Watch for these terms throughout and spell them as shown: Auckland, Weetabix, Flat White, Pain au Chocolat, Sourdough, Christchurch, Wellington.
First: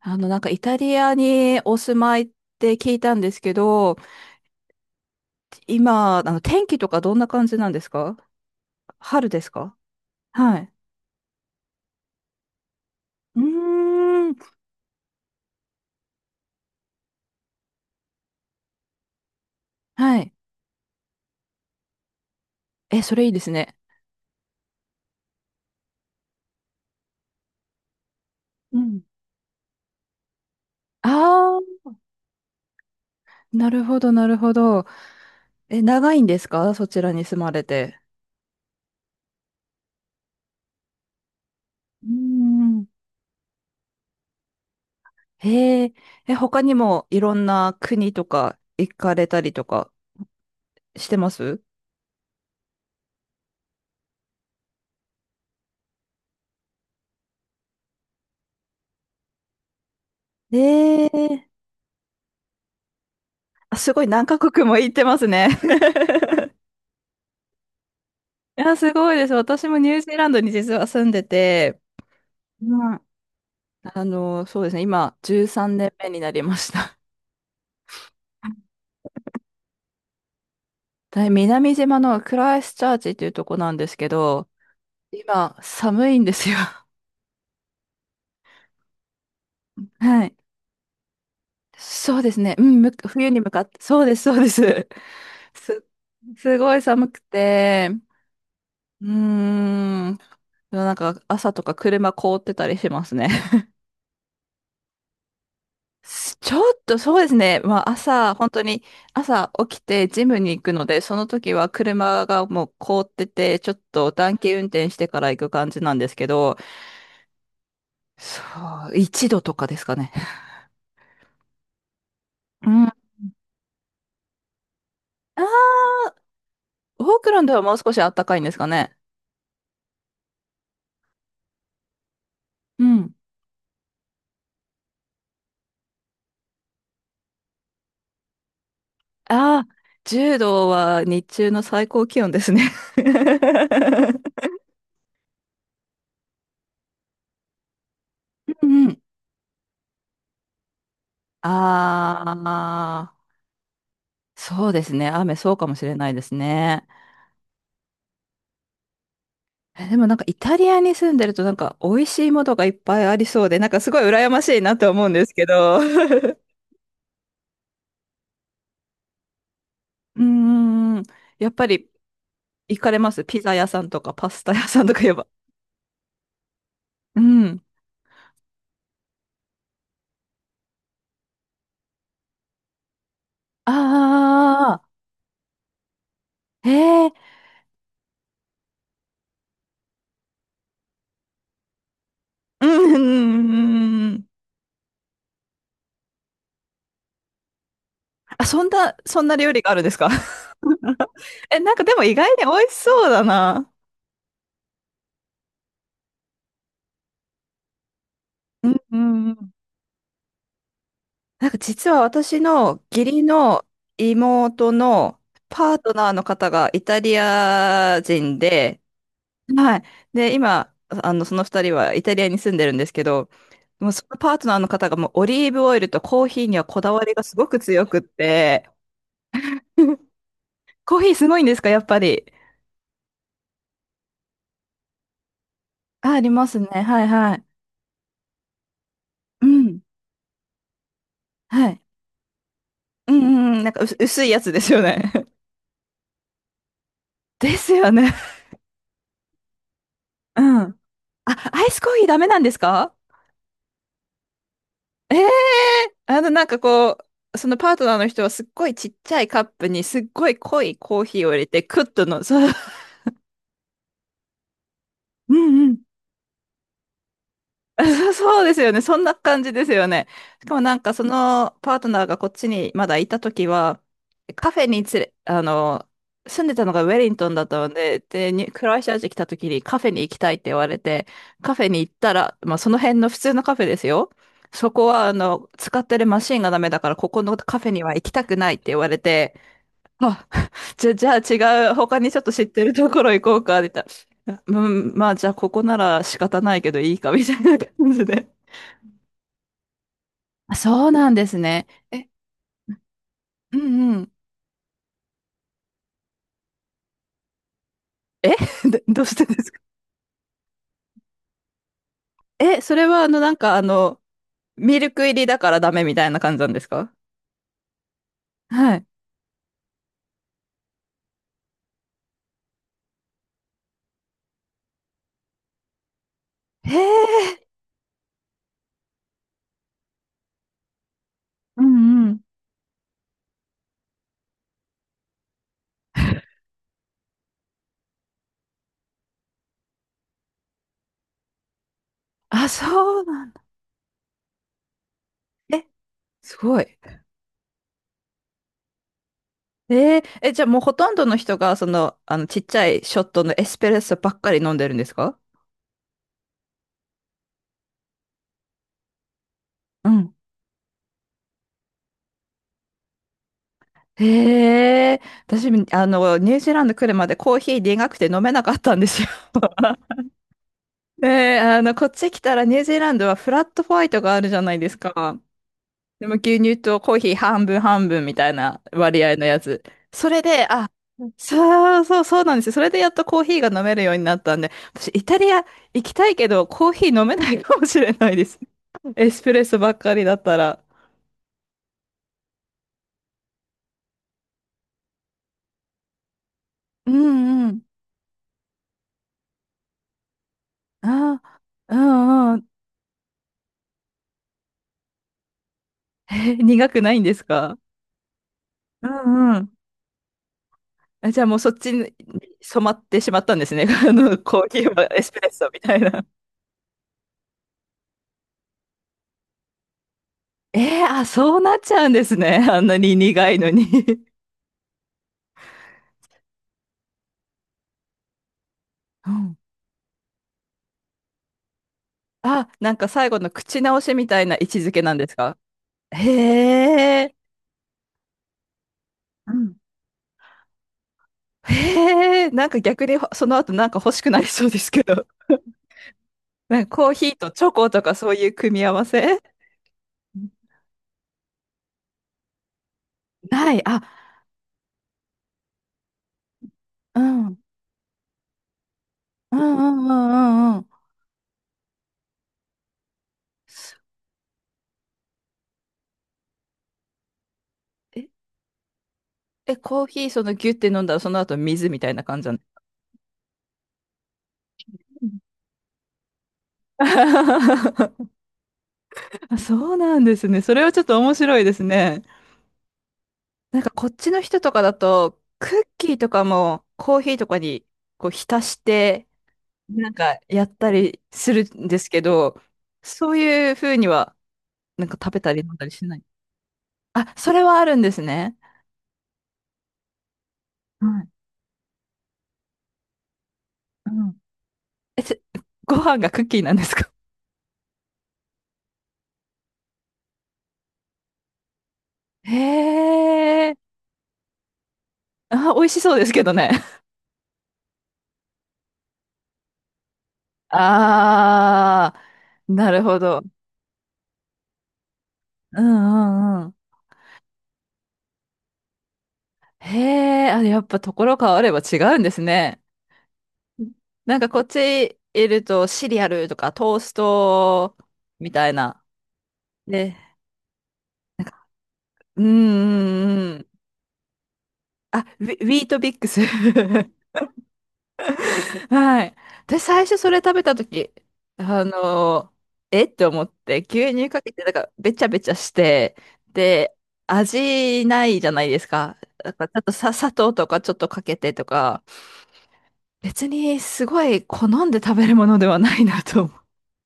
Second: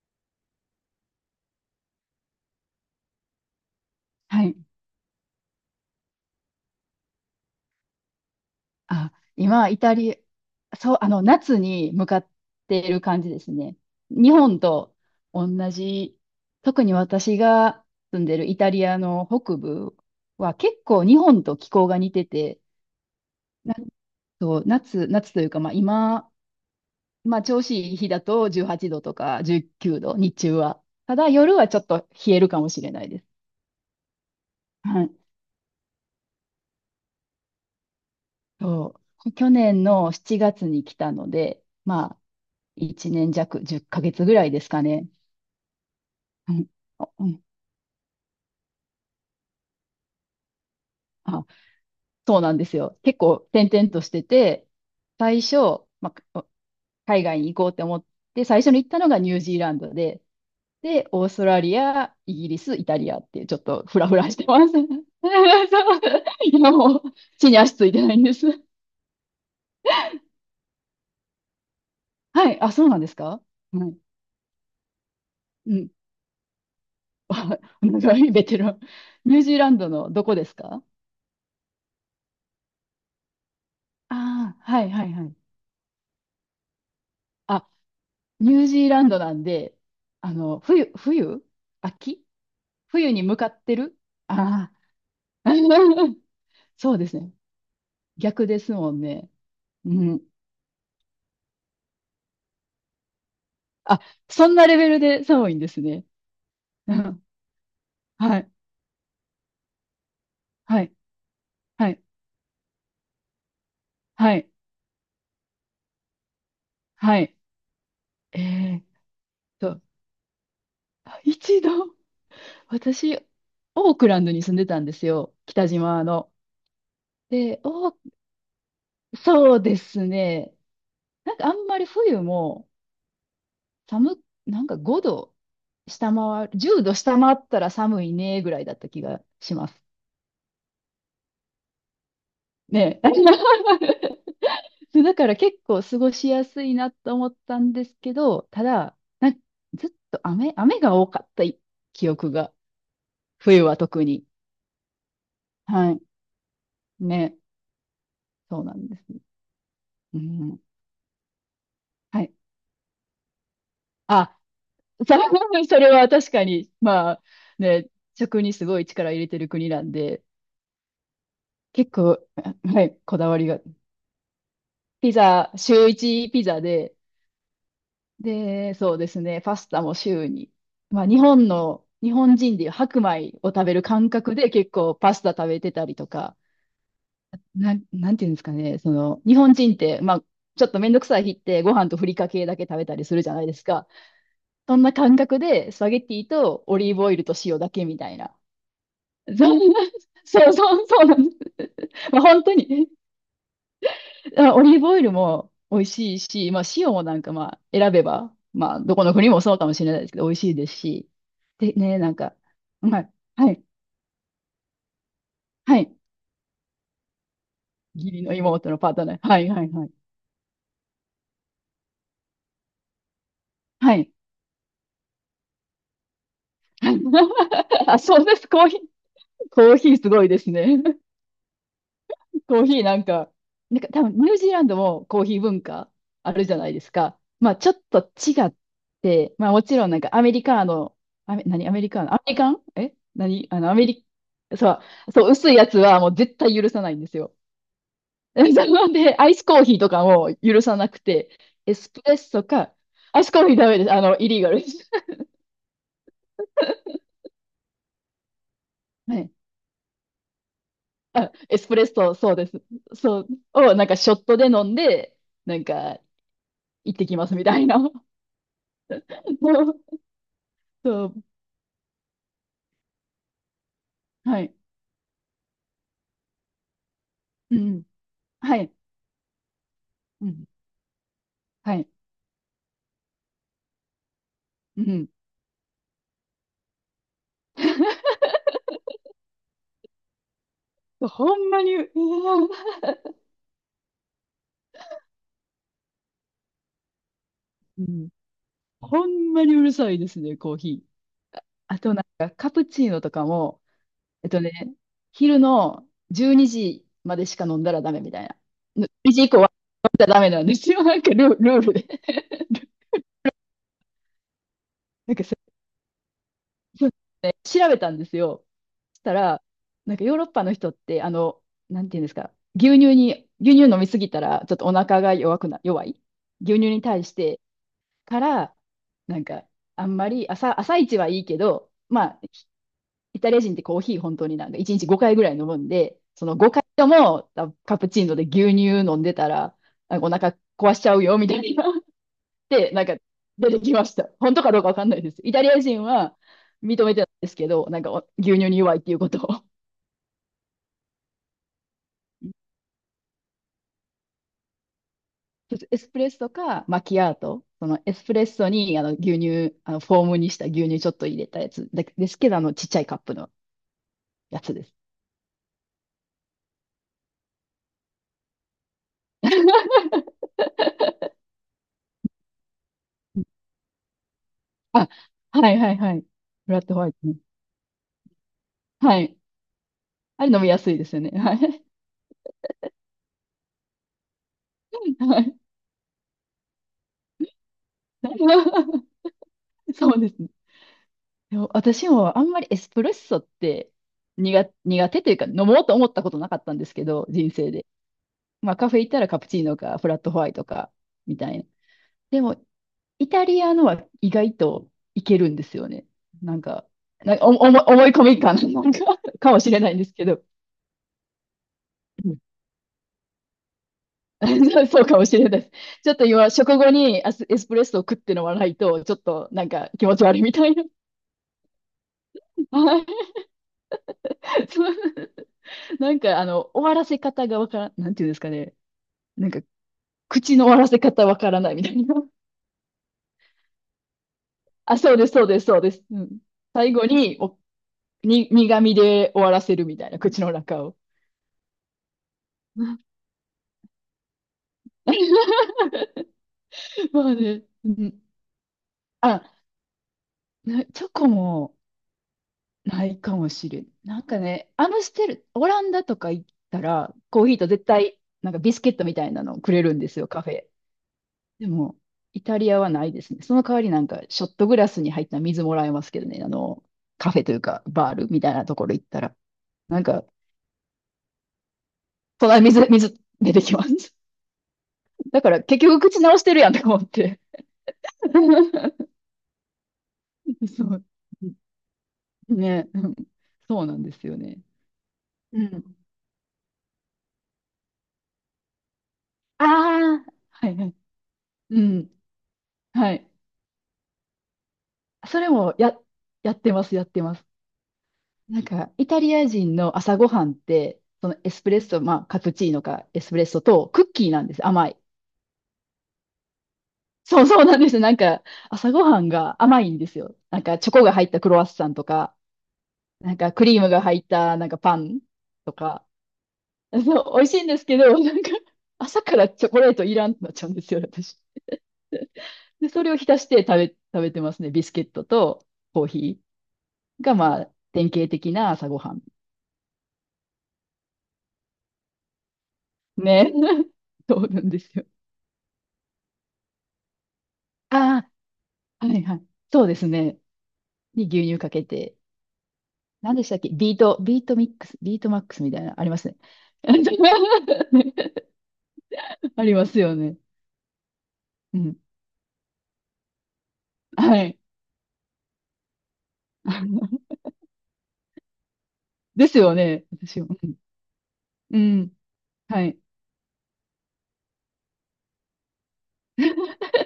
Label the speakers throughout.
Speaker 1: なんかイタリアにお住まいって聞いたんですけど、
Speaker 2: はい。
Speaker 1: 今、天気とかどんな感じなんですか？
Speaker 2: あ、
Speaker 1: 春です
Speaker 2: 今、
Speaker 1: か？
Speaker 2: イタリ
Speaker 1: はい。
Speaker 2: ア、そう、夏に向かっている感じ
Speaker 1: う
Speaker 2: ですね。
Speaker 1: ー
Speaker 2: 日
Speaker 1: ん。
Speaker 2: 本と同じ、特に私が住んでるイタリアの北部
Speaker 1: はい。
Speaker 2: は結構日本と気候が似てて、
Speaker 1: え、それいいです
Speaker 2: な
Speaker 1: ね。
Speaker 2: んと夏というか、まあ今、まあ調子いい日だと18
Speaker 1: うん。
Speaker 2: 度とか19度、日中は。
Speaker 1: あ
Speaker 2: ただ夜はち
Speaker 1: あ、
Speaker 2: ょっと冷えるかもしれないです。
Speaker 1: なるほど、なるほど。
Speaker 2: はい。
Speaker 1: え、長いんですか？そちらに住まれて。
Speaker 2: そう。去年の7月に来たので、
Speaker 1: うー
Speaker 2: まあ、
Speaker 1: ん。
Speaker 2: 1年弱、10ヶ月ぐらいですかね。
Speaker 1: へえ。え、
Speaker 2: う
Speaker 1: 他
Speaker 2: ん。
Speaker 1: にも
Speaker 2: あ、
Speaker 1: い
Speaker 2: う
Speaker 1: ろ
Speaker 2: ん。
Speaker 1: んな国とか行かれたりとかしてま
Speaker 2: あ、
Speaker 1: す？
Speaker 2: そうなんですよ。結構転々としてて、最初、まあ、海外に行こうって思って、最初に行ったのがニュージーランドで、で、
Speaker 1: え
Speaker 2: オースト
Speaker 1: え。
Speaker 2: ラリア、イギリス、イタリアっていう、ちょっ
Speaker 1: あ、
Speaker 2: と
Speaker 1: す
Speaker 2: フ
Speaker 1: ごい
Speaker 2: ラフ
Speaker 1: 何
Speaker 2: ラし
Speaker 1: カ
Speaker 2: てま
Speaker 1: 国
Speaker 2: す。
Speaker 1: も
Speaker 2: そ
Speaker 1: 行ってますね。
Speaker 2: う。今もう、地に足ついてないんです。
Speaker 1: いや、すごいです。私もニュージーランドに実は住んでて、
Speaker 2: はい。あ、そう
Speaker 1: う
Speaker 2: なん
Speaker 1: ん。
Speaker 2: ですか。はい。
Speaker 1: あの、そうですね、今、13
Speaker 2: う
Speaker 1: 年
Speaker 2: ん。
Speaker 1: 目になりました。
Speaker 2: あ、長いベテラ ン。ニュージーランドのどこですか？
Speaker 1: で、南島のクライストチャーチっていうとこなんですけど、
Speaker 2: ああー、はいはいはい。
Speaker 1: 今、寒いんですよ。
Speaker 2: あ、ニュージーランドなんで、
Speaker 1: はい。
Speaker 2: 冬、
Speaker 1: そう
Speaker 2: 秋
Speaker 1: ですね、うん、む
Speaker 2: 冬に
Speaker 1: 冬
Speaker 2: 向
Speaker 1: に
Speaker 2: か
Speaker 1: 向か
Speaker 2: っ
Speaker 1: っ
Speaker 2: て
Speaker 1: て、
Speaker 2: る、
Speaker 1: そうです、そうです。
Speaker 2: ああ
Speaker 1: す、
Speaker 2: ー。
Speaker 1: すご い
Speaker 2: そうで
Speaker 1: 寒
Speaker 2: す
Speaker 1: く
Speaker 2: ね。
Speaker 1: て、
Speaker 2: 逆ですもん
Speaker 1: うー
Speaker 2: ね。う
Speaker 1: ん、
Speaker 2: ん。
Speaker 1: なんか朝とか車凍ってたりしますね。
Speaker 2: あ、そんなレベルで寒いんですね。
Speaker 1: ちょっ
Speaker 2: う
Speaker 1: とそう
Speaker 2: ん。
Speaker 1: ですね。まあ朝、
Speaker 2: は
Speaker 1: 本
Speaker 2: い。
Speaker 1: 当に朝起きてジムに行く
Speaker 2: は
Speaker 1: の
Speaker 2: い。
Speaker 1: で、その時は
Speaker 2: はい。
Speaker 1: 車がもう凍ってて、ちょっと
Speaker 2: は
Speaker 1: 暖
Speaker 2: い。
Speaker 1: 気運転してから行く感じなんですけど、
Speaker 2: はい。え
Speaker 1: そ
Speaker 2: ーっ
Speaker 1: う、1度とかで
Speaker 2: と、
Speaker 1: すかね。
Speaker 2: 一度、
Speaker 1: うん。あ
Speaker 2: 私、オークランドに住んでたんですよ。
Speaker 1: あ、
Speaker 2: 北島の。
Speaker 1: オークランド
Speaker 2: で、
Speaker 1: はもう少
Speaker 2: お、
Speaker 1: し暖かいんですかね？
Speaker 2: そうですね。あんまり冬も、
Speaker 1: うん。
Speaker 2: 寒っ、なんか5度下回る、10度下回ったら寒いねぐらいだった気がし
Speaker 1: ああ、
Speaker 2: ます。
Speaker 1: 10度は日中の最高気温ですね。
Speaker 2: ね。そうだから結構過ごしやすいなと思ったんですけど、た
Speaker 1: うんう
Speaker 2: だ、
Speaker 1: ん。
Speaker 2: なんずっと雨が多かっ たい記
Speaker 1: あ
Speaker 2: 憶が、
Speaker 1: あ、
Speaker 2: 冬は特に。
Speaker 1: そうですね。雨そうかもし
Speaker 2: は
Speaker 1: れ
Speaker 2: い。
Speaker 1: ないですね。
Speaker 2: ね。そうなんですね。
Speaker 1: え、でもなん
Speaker 2: う
Speaker 1: かイタ
Speaker 2: ん。
Speaker 1: リアに住んでるとなんか美味
Speaker 2: は
Speaker 1: しい
Speaker 2: い。
Speaker 1: ものがいっぱいありそうで、なんかすごい羨
Speaker 2: あ、
Speaker 1: ましいなと思うん
Speaker 2: そ
Speaker 1: ですけ
Speaker 2: う、
Speaker 1: ど。
Speaker 2: そ れは確
Speaker 1: う
Speaker 2: かに、まあ、ね、食にすごい力入れてる国なん
Speaker 1: ー
Speaker 2: で、
Speaker 1: ん。やっぱり
Speaker 2: 結構、
Speaker 1: 行
Speaker 2: は
Speaker 1: か
Speaker 2: い、
Speaker 1: れま
Speaker 2: こ
Speaker 1: す？
Speaker 2: だわ
Speaker 1: ピ
Speaker 2: り
Speaker 1: ザ
Speaker 2: が。
Speaker 1: 屋さんとかパスタ屋さんとか言え
Speaker 2: ピ
Speaker 1: ば。
Speaker 2: ザ、週一ピザで、
Speaker 1: うん。
Speaker 2: で、そうですね、パスタも週に。まあ、日本人でいう白米を食べ
Speaker 1: あ
Speaker 2: る感覚で結構パスタ食べてたりとか、
Speaker 1: あ、へえ。
Speaker 2: なんていうんですかね、その、日本人って、まあ、ちょっとめんどくさい日ってご飯とふりかけだけ
Speaker 1: う
Speaker 2: 食べ
Speaker 1: ん
Speaker 2: た
Speaker 1: うん
Speaker 2: りするじゃないですか。
Speaker 1: うんうん。
Speaker 2: そんな感覚でスパゲッティとオリーブオイルと塩だけみたいな。
Speaker 1: あ、そんな、そん な料
Speaker 2: そん
Speaker 1: 理があ
Speaker 2: な、
Speaker 1: るんですか？
Speaker 2: そうそうなんです。
Speaker 1: え、なんかでも意
Speaker 2: まあ、
Speaker 1: 外に
Speaker 2: 本当
Speaker 1: 美味し
Speaker 2: に。
Speaker 1: そうだな。
Speaker 2: あ、オリーブオイルも美味しいし、まあ塩もなんかまあ選べば、
Speaker 1: う
Speaker 2: ま
Speaker 1: ん
Speaker 2: あ
Speaker 1: う
Speaker 2: どこの国
Speaker 1: んう
Speaker 2: も
Speaker 1: ん。
Speaker 2: そうかもしれないですけど、美味しいですし。
Speaker 1: なんか
Speaker 2: で
Speaker 1: 実
Speaker 2: ね、
Speaker 1: は
Speaker 2: なんか、
Speaker 1: 私の
Speaker 2: は
Speaker 1: 義
Speaker 2: い、
Speaker 1: 理
Speaker 2: は
Speaker 1: の
Speaker 2: い、
Speaker 1: 妹のパー
Speaker 2: は
Speaker 1: ト
Speaker 2: い。
Speaker 1: ナーの方がイタリア
Speaker 2: 義理の
Speaker 1: 人
Speaker 2: 妹の
Speaker 1: で、
Speaker 2: パートナー。はい、はい、
Speaker 1: はい。
Speaker 2: はい。
Speaker 1: で、今、その二人はイタリアに住んでるんですけど、もう
Speaker 2: は
Speaker 1: そ
Speaker 2: い。
Speaker 1: のパートナーの方がもうオリーブオイルとコーヒーにはこ
Speaker 2: は
Speaker 1: だわりがすごく
Speaker 2: い、
Speaker 1: 強く
Speaker 2: あ、
Speaker 1: っ
Speaker 2: そうです。
Speaker 1: て、
Speaker 2: コーヒー すごいですね。
Speaker 1: コーヒーすごいんですか？やっぱり。
Speaker 2: コーヒーなんか、なんか多分ニュージーランドもコーヒー文化
Speaker 1: あ、あり
Speaker 2: ある
Speaker 1: ま
Speaker 2: じ
Speaker 1: す
Speaker 2: ゃ
Speaker 1: ね。
Speaker 2: ないです
Speaker 1: はい
Speaker 2: か。
Speaker 1: はい。
Speaker 2: まあちょっと違って、
Speaker 1: う
Speaker 2: まあもち
Speaker 1: ん。
Speaker 2: ろんなんかアメリカーノ、
Speaker 1: は
Speaker 2: アメ
Speaker 1: い。
Speaker 2: リカーノ、アメリカンえ
Speaker 1: うん
Speaker 2: 何
Speaker 1: うんう
Speaker 2: あ
Speaker 1: ん。な
Speaker 2: の
Speaker 1: ん
Speaker 2: ア
Speaker 1: か
Speaker 2: メ
Speaker 1: 薄
Speaker 2: リ、
Speaker 1: 薄いやつです
Speaker 2: そ
Speaker 1: よね。
Speaker 2: う、そう、薄いやつはもう絶対許さないんですよ。
Speaker 1: ですよね。
Speaker 2: なんで、アイスコーヒーとかも
Speaker 1: う
Speaker 2: 許さ
Speaker 1: ん。
Speaker 2: なくて、
Speaker 1: あ、アイ
Speaker 2: エ
Speaker 1: ス
Speaker 2: ス
Speaker 1: コー
Speaker 2: プ
Speaker 1: ヒー
Speaker 2: レッ
Speaker 1: ダメなん
Speaker 2: ソ
Speaker 1: です
Speaker 2: か、
Speaker 1: か？
Speaker 2: アイスコーヒーダメです。イリーガルです。
Speaker 1: ええー、なんかこう、そのパートナーの人はすっごいちっ ち
Speaker 2: は
Speaker 1: ゃい
Speaker 2: い。
Speaker 1: カップにすっごい濃いコーヒーを
Speaker 2: あ、
Speaker 1: 入れ
Speaker 2: エ
Speaker 1: て、
Speaker 2: スプ
Speaker 1: ク
Speaker 2: レッ
Speaker 1: ッと
Speaker 2: ソ、
Speaker 1: の、
Speaker 2: そう
Speaker 1: そ
Speaker 2: で
Speaker 1: う。
Speaker 2: す。そう、をなんかショットで飲んで、
Speaker 1: う
Speaker 2: なん
Speaker 1: ん。
Speaker 2: か行ってきますみたいな。
Speaker 1: そうですよね。そんな感じですよ ね。しかもなんかそ
Speaker 2: そう、
Speaker 1: のパートナーがこっちにまだいたときは、
Speaker 2: は
Speaker 1: カ
Speaker 2: い。
Speaker 1: フェに連れ、あの、住んでたのがウェリントンだっ
Speaker 2: う
Speaker 1: たの
Speaker 2: ん。
Speaker 1: で、で、
Speaker 2: は
Speaker 1: ク
Speaker 2: い。
Speaker 1: ライストチャーチ来たときにカフェに行き
Speaker 2: う
Speaker 1: たいって
Speaker 2: ん。
Speaker 1: 言われて、カフェ
Speaker 2: は
Speaker 1: に
Speaker 2: い。
Speaker 1: 行ったら、まあその辺の普通のカフェですよ。そ
Speaker 2: う
Speaker 1: こは
Speaker 2: ん。
Speaker 1: 使ってるマシンがダメだから、ここのカフェには行きた くないって言われて、あ、じゃあ
Speaker 2: ほんま
Speaker 1: 違う、
Speaker 2: に、う
Speaker 1: 他にちょっと知っ
Speaker 2: わ、
Speaker 1: てるところ行こうか、みたいな。うん、まあじゃあここなら仕方ないけどいいか、みたいな
Speaker 2: う
Speaker 1: 感じ
Speaker 2: ん。
Speaker 1: で。
Speaker 2: ほんまにうるさいですね、コ
Speaker 1: あ、
Speaker 2: ーヒ
Speaker 1: そうなんで
Speaker 2: ー。
Speaker 1: す
Speaker 2: あ
Speaker 1: ね。
Speaker 2: あ、となん
Speaker 1: え、
Speaker 2: か、カプチーノとか
Speaker 1: う
Speaker 2: も、
Speaker 1: んうん。
Speaker 2: えっとね、昼の12時までしか飲んだらダメみたい
Speaker 1: え。
Speaker 2: な。
Speaker 1: どどうし
Speaker 2: 1時
Speaker 1: て
Speaker 2: 以
Speaker 1: で
Speaker 2: 降
Speaker 1: す
Speaker 2: は
Speaker 1: か？
Speaker 2: 飲んだらダメなんですよ。なんかルールで。
Speaker 1: え、それはなんかミルク
Speaker 2: な
Speaker 1: 入
Speaker 2: んか
Speaker 1: り
Speaker 2: そ、
Speaker 1: だからダメみたいな感じなんです
Speaker 2: そ
Speaker 1: か？
Speaker 2: 調べたんですよ。
Speaker 1: はい。
Speaker 2: そしたら、なんかヨーロッパの人って、あの、なんていうんですか、牛乳飲みすぎたら、ちょっとお腹が弱くな、弱い。牛乳
Speaker 1: へ
Speaker 2: に対して、
Speaker 1: え、
Speaker 2: から、なんか、あんまり朝、朝一はいいけ
Speaker 1: う
Speaker 2: ど、
Speaker 1: んう
Speaker 2: ま
Speaker 1: ん。
Speaker 2: あ、イタリア人ってコーヒー本当になんか1日5回ぐらい飲むんで、その5回ともカプチーノで牛乳飲んでたら、なんかお腹壊しちゃうよみたいな。
Speaker 1: あ、
Speaker 2: で、なんか
Speaker 1: そうなんだ。
Speaker 2: 出てきました。本当かどうかわかんないです。イタリア
Speaker 1: え、
Speaker 2: 人は
Speaker 1: すごい。
Speaker 2: 認めてないですけど、なんかお牛乳に弱いっていうことを。
Speaker 1: え、じゃあもうほとんどの人が、ちっちゃいショットのエスプレッソばっかり飲んでるんですか？
Speaker 2: エスプレッソかマキアート。そのエスプレッソにあの牛乳、あの
Speaker 1: う
Speaker 2: フォー
Speaker 1: ん。
Speaker 2: ムにした牛乳ちょっと入れたやつだですけど、あのちっちゃいカップのやつです。
Speaker 1: へえ、私、ニュージーランド来るまでコーヒー苦くて飲めなかったんですよ。ねえ、こっち来たらニュージーランドはフラットホワイトがあるじゃないです
Speaker 2: あ、
Speaker 1: か。
Speaker 2: はいはいはい。
Speaker 1: でも牛
Speaker 2: フ
Speaker 1: 乳
Speaker 2: ラット
Speaker 1: と
Speaker 2: ホワ
Speaker 1: コ
Speaker 2: イ
Speaker 1: ー
Speaker 2: ト
Speaker 1: ヒ
Speaker 2: ね。
Speaker 1: ー半分半分みたいな
Speaker 2: は
Speaker 1: 割合
Speaker 2: い。
Speaker 1: のやつ。それ
Speaker 2: あれ飲
Speaker 1: で、
Speaker 2: みや
Speaker 1: あ、
Speaker 2: すいですよね。はい。
Speaker 1: そうそうそうなんですよ。それでやっとコーヒーが飲めるようになったんで、私 イタ
Speaker 2: は
Speaker 1: リ
Speaker 2: い。
Speaker 1: ア行きたいけどコーヒー飲めないかもしれないです。エスプレッソばっ
Speaker 2: そ
Speaker 1: か
Speaker 2: う
Speaker 1: り
Speaker 2: で
Speaker 1: だ
Speaker 2: す
Speaker 1: っ
Speaker 2: ね。
Speaker 1: たら。
Speaker 2: でも私もあんまりエスプレッソって、苦手というか飲もうと思ったことなかったんですけ
Speaker 1: う
Speaker 2: ど、人
Speaker 1: ん
Speaker 2: 生
Speaker 1: うん。
Speaker 2: で。まあカフェ行ったらカプチーノかフラットホワイトかみ
Speaker 1: あ、
Speaker 2: たいな。
Speaker 1: う
Speaker 2: で
Speaker 1: んう
Speaker 2: も
Speaker 1: ん。
Speaker 2: イタリアのは意外といけるんですよね。な
Speaker 1: え、
Speaker 2: んか、
Speaker 1: 苦くないんで
Speaker 2: なん
Speaker 1: す
Speaker 2: かお
Speaker 1: か？
Speaker 2: 思い込み感、なんか
Speaker 1: う ん
Speaker 2: かも
Speaker 1: う
Speaker 2: し
Speaker 1: ん。
Speaker 2: れないんですけど。
Speaker 1: あ、じゃあもうそっちに
Speaker 2: うん、
Speaker 1: 染まってしまったんですね。コーヒ ー
Speaker 2: そう
Speaker 1: は
Speaker 2: か
Speaker 1: エ
Speaker 2: も
Speaker 1: ス
Speaker 2: し
Speaker 1: プ
Speaker 2: れ
Speaker 1: レッ
Speaker 2: ないで
Speaker 1: ソ
Speaker 2: す。
Speaker 1: みたい
Speaker 2: ちょっ
Speaker 1: な。
Speaker 2: と今、食後にエスプレッソを食って飲まないと、ちょっとなんか気持ち悪いみたいな。
Speaker 1: えー、あ、そうなっちゃうんですね。あんな
Speaker 2: はい、
Speaker 1: に苦いのに。
Speaker 2: そう、なんかあの、終わらせ方がわからん、なんていうんですかね。
Speaker 1: う
Speaker 2: なん
Speaker 1: ん。
Speaker 2: か、口の終わらせ方わからないみたいな。
Speaker 1: あ、なんか最後の口直しみたいな位置づ
Speaker 2: あ、
Speaker 1: けな
Speaker 2: そう
Speaker 1: んで
Speaker 2: です、
Speaker 1: す
Speaker 2: そう
Speaker 1: か？
Speaker 2: です、そうです。うん。最後
Speaker 1: へえ。
Speaker 2: に、お、に、苦味で終わ
Speaker 1: う
Speaker 2: らせ
Speaker 1: ん。
Speaker 2: るみたいな、口の中を。
Speaker 1: へえ、なんか逆に その後なんか欲しくなりそうですけど。なんかコー
Speaker 2: ま
Speaker 1: ヒ
Speaker 2: あ
Speaker 1: ーと
Speaker 2: ね、
Speaker 1: チョ
Speaker 2: う
Speaker 1: コとか
Speaker 2: ん。
Speaker 1: そういう組み合わせ
Speaker 2: あ、なチョコもないかもし
Speaker 1: な
Speaker 2: れ
Speaker 1: い。
Speaker 2: ん。
Speaker 1: あ、
Speaker 2: なんかね、アムステル、オランダとか行ったら、
Speaker 1: う
Speaker 2: コーヒ
Speaker 1: ん。
Speaker 2: ーと絶対、なんかビスケットみたいなの
Speaker 1: う
Speaker 2: をく
Speaker 1: んう
Speaker 2: れるん
Speaker 1: ん
Speaker 2: で
Speaker 1: う
Speaker 2: すよ、カフェ。
Speaker 1: んうんうん。
Speaker 2: でも、イタリアはないですね。その代わり
Speaker 1: す、
Speaker 2: なんか、ショットグラスに入った水もらえますけどね、あの、カフェというか、バールみたいなところ行ったら。
Speaker 1: え、
Speaker 2: な
Speaker 1: コ
Speaker 2: ん
Speaker 1: ー
Speaker 2: か、
Speaker 1: ヒーそのギュって飲んだらその後水みたいな感じなん。
Speaker 2: 水出てきます。だから結局口直してるやんとか思って。
Speaker 1: あ。 そうなんですね。それ
Speaker 2: そ
Speaker 1: はちょ
Speaker 2: う。
Speaker 1: っと面白いですね。
Speaker 2: ね、うん。
Speaker 1: なん
Speaker 2: そう
Speaker 1: か
Speaker 2: なん
Speaker 1: こっ
Speaker 2: です
Speaker 1: ち
Speaker 2: よ
Speaker 1: の人
Speaker 2: ね。
Speaker 1: とかだと、
Speaker 2: う
Speaker 1: クッ
Speaker 2: ん。
Speaker 1: キーとかもコーヒーとかにこう浸して、
Speaker 2: あ
Speaker 1: なん
Speaker 2: あ、
Speaker 1: かや
Speaker 2: は
Speaker 1: っ
Speaker 2: いは
Speaker 1: た
Speaker 2: い。
Speaker 1: りする
Speaker 2: う
Speaker 1: んです
Speaker 2: ん。
Speaker 1: けど、
Speaker 2: はい。
Speaker 1: そういう風にはなんか食
Speaker 2: そ
Speaker 1: べ
Speaker 2: れ
Speaker 1: たり飲
Speaker 2: も
Speaker 1: んだり
Speaker 2: や、
Speaker 1: しない。
Speaker 2: やってます、やって
Speaker 1: あ、
Speaker 2: ます。
Speaker 1: それはあるんですね。
Speaker 2: なんか、イタリア人の朝ごはんって、
Speaker 1: はい。
Speaker 2: そのエスプレッソ、まあ、カプチーノかエスプレッソとク
Speaker 1: う
Speaker 2: ッキー
Speaker 1: ん。
Speaker 2: なんです。甘い。
Speaker 1: え、ご飯がクッキーなんですか？
Speaker 2: そうそうなんです。なんか、朝ごはんが甘いんですよ。なんか、チョコが入ったクロワッサンとか、なんか、ク
Speaker 1: へえ。
Speaker 2: リームが入った、なんか、パンと
Speaker 1: あ、美味し
Speaker 2: か。
Speaker 1: そうですけどね。
Speaker 2: そう、美味しいんですけど、なんか、朝からチョコレートいらんってなっちゃうんですよ、私。
Speaker 1: ああ、
Speaker 2: で、
Speaker 1: なる
Speaker 2: それを
Speaker 1: ほ
Speaker 2: 浸
Speaker 1: ど。
Speaker 2: して食べてますね。ビスケットと
Speaker 1: うん
Speaker 2: コーヒ
Speaker 1: うんうん。
Speaker 2: ーが、まあ、典型的な朝ごはん。
Speaker 1: へえ、あ、やっぱところ変われば違うんですね。
Speaker 2: ね。
Speaker 1: な
Speaker 2: そ
Speaker 1: んか
Speaker 2: う
Speaker 1: こ
Speaker 2: な
Speaker 1: っ
Speaker 2: んですよ。
Speaker 1: ちいるとシリアルとかトースト
Speaker 2: あ
Speaker 1: みたいな。
Speaker 2: あ、はいはい。そうです
Speaker 1: で、
Speaker 2: ね。に
Speaker 1: な
Speaker 2: 牛
Speaker 1: ん
Speaker 2: 乳
Speaker 1: か、
Speaker 2: かけて。
Speaker 1: うんう
Speaker 2: 何でし
Speaker 1: んう
Speaker 2: たっ
Speaker 1: ん。
Speaker 2: け、ビートミックス、ビー
Speaker 1: あ、
Speaker 2: トマッ
Speaker 1: ウ
Speaker 2: ク
Speaker 1: ィ、
Speaker 2: ス
Speaker 1: ウ
Speaker 2: みた
Speaker 1: ィ
Speaker 2: い
Speaker 1: ー
Speaker 2: な、
Speaker 1: ト
Speaker 2: あり
Speaker 1: ビ
Speaker 2: ま
Speaker 1: ッ
Speaker 2: す
Speaker 1: ク
Speaker 2: ね。
Speaker 1: ス。はい。
Speaker 2: あり
Speaker 1: で、
Speaker 2: ます
Speaker 1: 最
Speaker 2: よ
Speaker 1: 初そ
Speaker 2: ね。
Speaker 1: れ食べたとき、
Speaker 2: う
Speaker 1: あ
Speaker 2: ん。
Speaker 1: のー、えって思って、牛乳か
Speaker 2: は
Speaker 1: け
Speaker 2: い。
Speaker 1: て、なんか、べちゃべちゃして、で、味ないじゃないですか。
Speaker 2: で
Speaker 1: だ
Speaker 2: す
Speaker 1: から、ち
Speaker 2: よ
Speaker 1: ょっと
Speaker 2: ね。
Speaker 1: さ、砂
Speaker 2: 私
Speaker 1: 糖
Speaker 2: も。
Speaker 1: と
Speaker 2: うん。
Speaker 1: かちょっとかけてと
Speaker 2: う
Speaker 1: か、
Speaker 2: ん、はい。
Speaker 1: 別にすごい好んで食べるものではないなと思う。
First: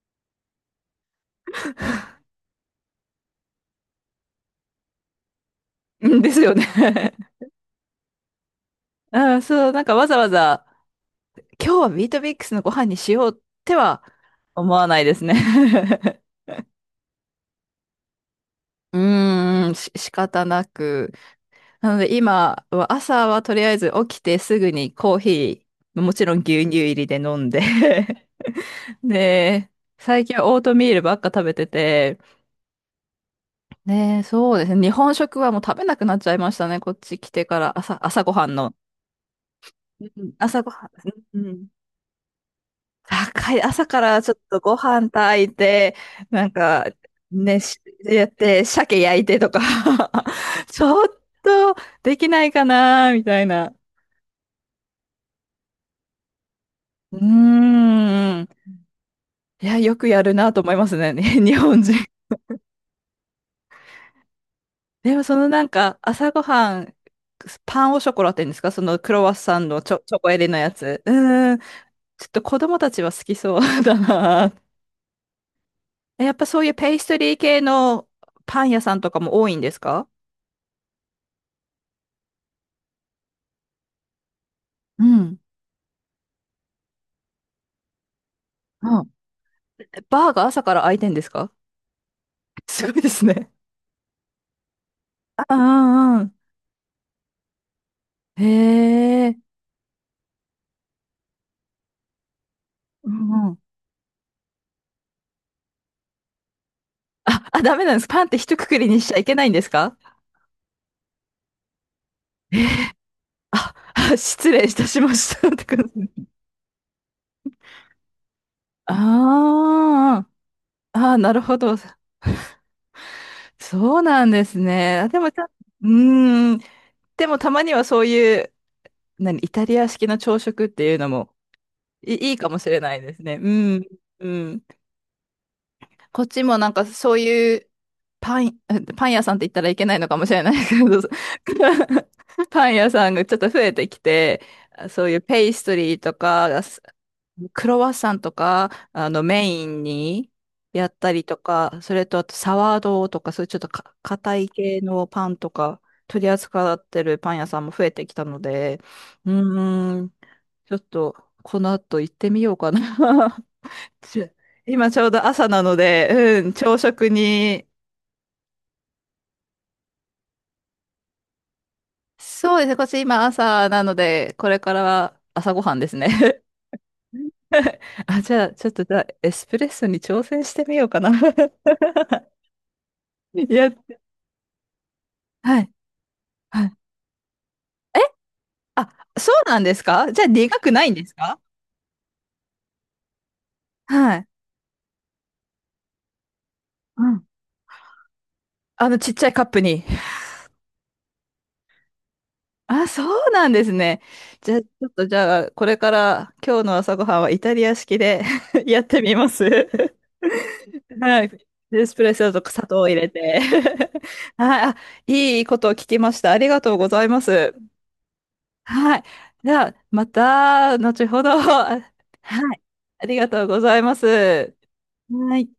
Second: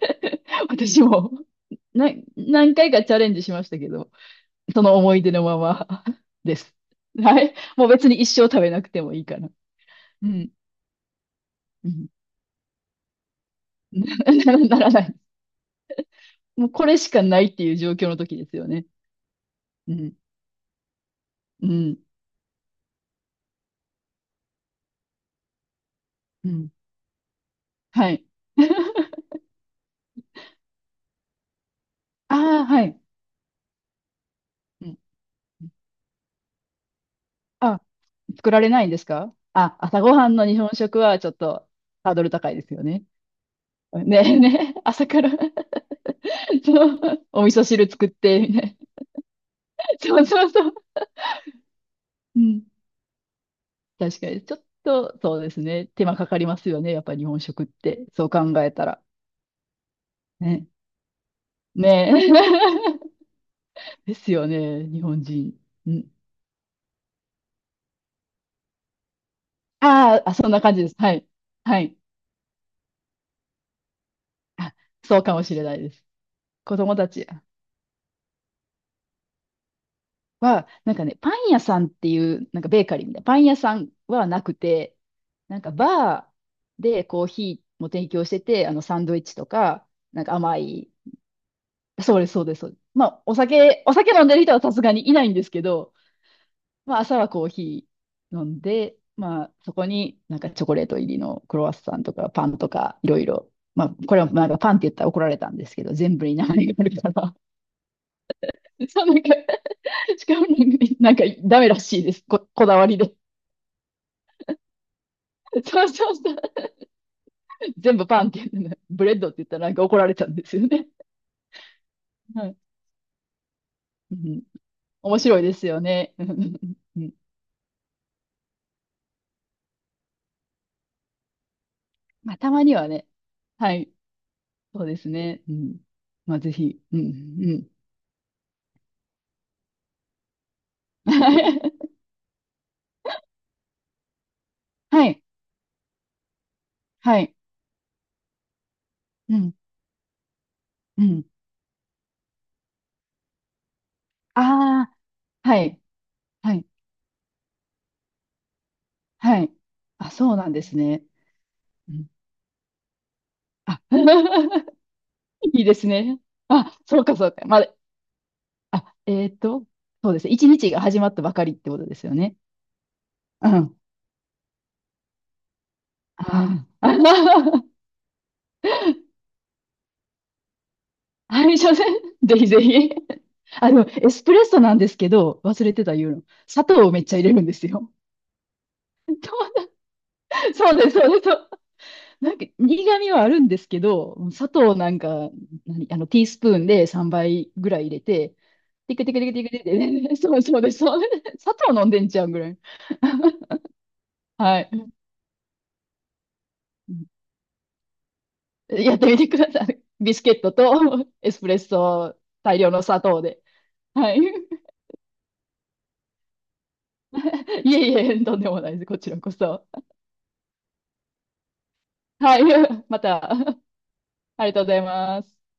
Speaker 2: 私も、な、何回かチャレンジしましたけど、その思い出のまま
Speaker 1: うんです よ
Speaker 2: で
Speaker 1: ね。
Speaker 2: す。はい。もう別に一生食べなくてもいい
Speaker 1: う
Speaker 2: か
Speaker 1: ん、
Speaker 2: な。
Speaker 1: そう、なんかわざわ
Speaker 2: うん。
Speaker 1: ざ、今日
Speaker 2: う
Speaker 1: はビ
Speaker 2: ん。
Speaker 1: ートミックスのご飯にしようって は思
Speaker 2: な
Speaker 1: わ
Speaker 2: ら
Speaker 1: な
Speaker 2: な
Speaker 1: いで
Speaker 2: い。
Speaker 1: すね。
Speaker 2: もうこれしかないっていう状況の時ですよね。
Speaker 1: うーん、
Speaker 2: う
Speaker 1: 仕
Speaker 2: ん。
Speaker 1: 方なく。
Speaker 2: う
Speaker 1: なの
Speaker 2: ん。
Speaker 1: で今は朝はとりあえず起きてすぐにコーヒー、もちろん
Speaker 2: う
Speaker 1: 牛
Speaker 2: ん。
Speaker 1: 乳入りで飲んで。
Speaker 2: はい。
Speaker 1: で、最近はオートミールばっか食べてて、
Speaker 2: ああ、はい。
Speaker 1: ね、そうですね。
Speaker 2: う
Speaker 1: 日
Speaker 2: ん。
Speaker 1: 本食はもう食べなくなっちゃいましたね。こっち来てから
Speaker 2: あ、
Speaker 1: 朝ごは
Speaker 2: 作
Speaker 1: ん
Speaker 2: られ
Speaker 1: の。
Speaker 2: ないんですかあ、朝
Speaker 1: う
Speaker 2: ごは
Speaker 1: ん、
Speaker 2: んの日
Speaker 1: 朝
Speaker 2: 本
Speaker 1: ごはん、
Speaker 2: 食はちょっ
Speaker 1: う
Speaker 2: と
Speaker 1: ん。
Speaker 2: ハードル高いですよね。
Speaker 1: 高い。朝から
Speaker 2: ね
Speaker 1: ちょっ
Speaker 2: え
Speaker 1: と
Speaker 2: ね
Speaker 1: ご
Speaker 2: え、朝
Speaker 1: 飯
Speaker 2: から
Speaker 1: 炊いて、なん か、
Speaker 2: そう、お味
Speaker 1: ね、
Speaker 2: 噌
Speaker 1: し
Speaker 2: 汁作っ
Speaker 1: やっ
Speaker 2: て、みた
Speaker 1: て、
Speaker 2: いな。
Speaker 1: 鮭焼いてとか。
Speaker 2: そうそう そう。
Speaker 1: ちょっとでき
Speaker 2: う
Speaker 1: ないか
Speaker 2: ん。
Speaker 1: な、みたいな。
Speaker 2: 確かに、ちょっと、そうですね。手間かかりますよね。やっぱ
Speaker 1: う
Speaker 2: り日本食っ
Speaker 1: ー
Speaker 2: て。そう考
Speaker 1: ん。
Speaker 2: えたら。
Speaker 1: いや、よくやるなと
Speaker 2: ね。
Speaker 1: 思いますね、日本人。
Speaker 2: ねえ。ですよね。日
Speaker 1: で
Speaker 2: 本
Speaker 1: も、その
Speaker 2: 人。
Speaker 1: なん
Speaker 2: う
Speaker 1: か、
Speaker 2: ん。
Speaker 1: 朝ごはん、パンオショコラって言うんですか？そのクロワッサンのチョ、チョ
Speaker 2: あ
Speaker 1: コ
Speaker 2: ーあ、
Speaker 1: 入り
Speaker 2: そん
Speaker 1: の
Speaker 2: な
Speaker 1: や
Speaker 2: 感じです。
Speaker 1: つ。
Speaker 2: はい。
Speaker 1: うーん。
Speaker 2: はい。
Speaker 1: ちょっと子供たちは好きそう。 だな。
Speaker 2: あ、そうかもしれないです。
Speaker 1: やっぱそういう
Speaker 2: 子
Speaker 1: ペ
Speaker 2: 供
Speaker 1: イス
Speaker 2: た
Speaker 1: ト
Speaker 2: ち
Speaker 1: リー系のパン屋さんとかも多いんですか？
Speaker 2: は、なんかね、パン屋さんっていう、なんかベーカリーみたいな、パン屋さんはなくて、
Speaker 1: うん。
Speaker 2: なんかバーでコーヒーも提供してて、あの、サ
Speaker 1: う
Speaker 2: ン
Speaker 1: ん。
Speaker 2: ドイッチとか、なん
Speaker 1: バー
Speaker 2: か
Speaker 1: が
Speaker 2: 甘
Speaker 1: 朝から
Speaker 2: い、
Speaker 1: 開いてんですか？
Speaker 2: そうです、そうです。そうです。
Speaker 1: すごい
Speaker 2: ま
Speaker 1: で
Speaker 2: あ、
Speaker 1: す
Speaker 2: お
Speaker 1: ね。
Speaker 2: 酒、お酒飲んでる人はさすがにいないんで
Speaker 1: あ
Speaker 2: す
Speaker 1: あ、
Speaker 2: けど、
Speaker 1: うんう
Speaker 2: まあ、朝はコーヒー
Speaker 1: ん。へ
Speaker 2: 飲んで、
Speaker 1: え。
Speaker 2: まあ、そこになんかチョコレート入りのクロワッサンとかパンとかい
Speaker 1: う
Speaker 2: ろい
Speaker 1: んう
Speaker 2: ろ。
Speaker 1: ん。
Speaker 2: まあ、これはなんかパンって言ったら怒られたんですけど、全部に名前があるから。
Speaker 1: あ、あ、ダメなんです。パンって一括り に
Speaker 2: そう、
Speaker 1: しち
Speaker 2: な
Speaker 1: ゃ
Speaker 2: ん
Speaker 1: い
Speaker 2: か、
Speaker 1: けないんですか？
Speaker 2: しかもなんかダメらしいです。こだわりで。
Speaker 1: あ、あ、失礼いたしました。って
Speaker 2: そ
Speaker 1: 感
Speaker 2: うそう
Speaker 1: じ。
Speaker 2: そう。全部パンって言ってね、ブレッドって言ったらなんか怒られ
Speaker 1: あ
Speaker 2: たんですよね。
Speaker 1: あ、ああ、なるほど。
Speaker 2: はい。
Speaker 1: そう
Speaker 2: う
Speaker 1: なん
Speaker 2: ん。
Speaker 1: ですね。あ、で
Speaker 2: 面
Speaker 1: もち
Speaker 2: 白い
Speaker 1: ゃん、
Speaker 2: ですよね。うん。う
Speaker 1: うーん。
Speaker 2: んうん。
Speaker 1: でもたまにはそういう、イタリア式の朝食っていうのもい、い
Speaker 2: ま
Speaker 1: い
Speaker 2: あ、
Speaker 1: か
Speaker 2: た
Speaker 1: も
Speaker 2: ま
Speaker 1: し
Speaker 2: に
Speaker 1: れ
Speaker 2: は
Speaker 1: ない
Speaker 2: ね。
Speaker 1: ですね。う
Speaker 2: は
Speaker 1: ん。
Speaker 2: い。
Speaker 1: うん。
Speaker 2: そうですね。うん。
Speaker 1: こっ
Speaker 2: まあ、
Speaker 1: ち
Speaker 2: ぜ
Speaker 1: もなん
Speaker 2: ひ。
Speaker 1: か
Speaker 2: うん。う
Speaker 1: そういう
Speaker 2: ん。
Speaker 1: パン、パン屋さんって言ったらいけないのかもしれないですけど、パン屋さんがちょっと増えてきて、そ
Speaker 2: は
Speaker 1: ういう
Speaker 2: い。
Speaker 1: ペイストリーとか、
Speaker 2: はい。
Speaker 1: クロワッサンとか、
Speaker 2: う
Speaker 1: メ
Speaker 2: ん、
Speaker 1: インにやっ
Speaker 2: う
Speaker 1: たり
Speaker 2: ん。
Speaker 1: とか、それとあとサワードーとか、そういうちょっとか硬
Speaker 2: あ
Speaker 1: い系のパン
Speaker 2: あ、
Speaker 1: と
Speaker 2: はい、
Speaker 1: か、取り
Speaker 2: はい、
Speaker 1: 扱ってるパン屋さんも増えてきたので、う
Speaker 2: はい。
Speaker 1: ーん、
Speaker 2: あ、そうなんで
Speaker 1: ちょ
Speaker 2: す
Speaker 1: っ
Speaker 2: ね。
Speaker 1: と、この
Speaker 2: う
Speaker 1: 後
Speaker 2: ん、
Speaker 1: 行ってみようかな。
Speaker 2: あ、
Speaker 1: ちょ 今ちょうど朝
Speaker 2: い
Speaker 1: な
Speaker 2: いで
Speaker 1: の
Speaker 2: すね。
Speaker 1: で、うん、
Speaker 2: あ、
Speaker 1: 朝
Speaker 2: そう
Speaker 1: 食
Speaker 2: か、そうか。ま
Speaker 1: に、
Speaker 2: だ、あ、そうですね。一日が始まったばかりってことですよね。
Speaker 1: そうですね、こっち今
Speaker 2: う
Speaker 1: 朝
Speaker 2: ん。
Speaker 1: なので、これからは朝ごはんですね。
Speaker 2: ああ、
Speaker 1: あ、じゃあ、ちょっとじゃあ、エスプレッソに挑戦してみようかな。
Speaker 2: あれじゃね。ぜひぜひ。
Speaker 1: や
Speaker 2: あ
Speaker 1: っ
Speaker 2: の、エスプレッソなんですけど、
Speaker 1: は
Speaker 2: 忘
Speaker 1: い、
Speaker 2: れてた言うの。砂
Speaker 1: はい。
Speaker 2: 糖をめっちゃ入れるんですよ。
Speaker 1: え、あ、そうなん ですか？じゃあ苦
Speaker 2: そ
Speaker 1: く
Speaker 2: う
Speaker 1: な
Speaker 2: です、
Speaker 1: いんです
Speaker 2: そうです。
Speaker 1: か？
Speaker 2: なんか苦味はあるんですけど、
Speaker 1: はい。
Speaker 2: 砂糖なんか、何、あの、ティースプーンで
Speaker 1: う
Speaker 2: 3
Speaker 1: ん。
Speaker 2: 倍ぐらい入れて、
Speaker 1: あ
Speaker 2: ティ
Speaker 1: の
Speaker 2: クテ
Speaker 1: ち
Speaker 2: ィ
Speaker 1: っ
Speaker 2: ク
Speaker 1: ち
Speaker 2: テ
Speaker 1: ゃい
Speaker 2: ィクテ
Speaker 1: カ
Speaker 2: ィ
Speaker 1: ッ
Speaker 2: クティ
Speaker 1: プ
Speaker 2: ク
Speaker 1: に。
Speaker 2: ティク そうそうです、そうです。砂糖飲んでんちゃうんぐらい。
Speaker 1: あ、そうなんですね。じゃあ、
Speaker 2: は
Speaker 1: ちょっ
Speaker 2: い。
Speaker 1: とじゃあ、これから今日の朝ごはんはイタリア式で。 やっ
Speaker 2: やっ
Speaker 1: て
Speaker 2: て
Speaker 1: み
Speaker 2: み
Speaker 1: ま
Speaker 2: てく
Speaker 1: す。
Speaker 2: ださ い。ビスケットと
Speaker 1: は
Speaker 2: エ
Speaker 1: い。
Speaker 2: スプレッ
Speaker 1: エスプレッ
Speaker 2: ソ
Speaker 1: ソと
Speaker 2: 大
Speaker 1: 砂
Speaker 2: 量
Speaker 1: 糖
Speaker 2: の
Speaker 1: を入
Speaker 2: 砂
Speaker 1: れ
Speaker 2: 糖
Speaker 1: て。
Speaker 2: で。はい。
Speaker 1: はい。あ、いいことを聞きました。ありがとうございます。
Speaker 2: いえいえ、とんでもないです。
Speaker 1: は
Speaker 2: こ
Speaker 1: い。
Speaker 2: ちらこ
Speaker 1: じ
Speaker 2: そ。
Speaker 1: ゃあ、また、後ほど。は
Speaker 2: はい。
Speaker 1: い。
Speaker 2: ま
Speaker 1: ありが
Speaker 2: た、
Speaker 1: とうございま
Speaker 2: ありが
Speaker 1: す。
Speaker 2: とうございま
Speaker 1: は
Speaker 2: す。
Speaker 1: い。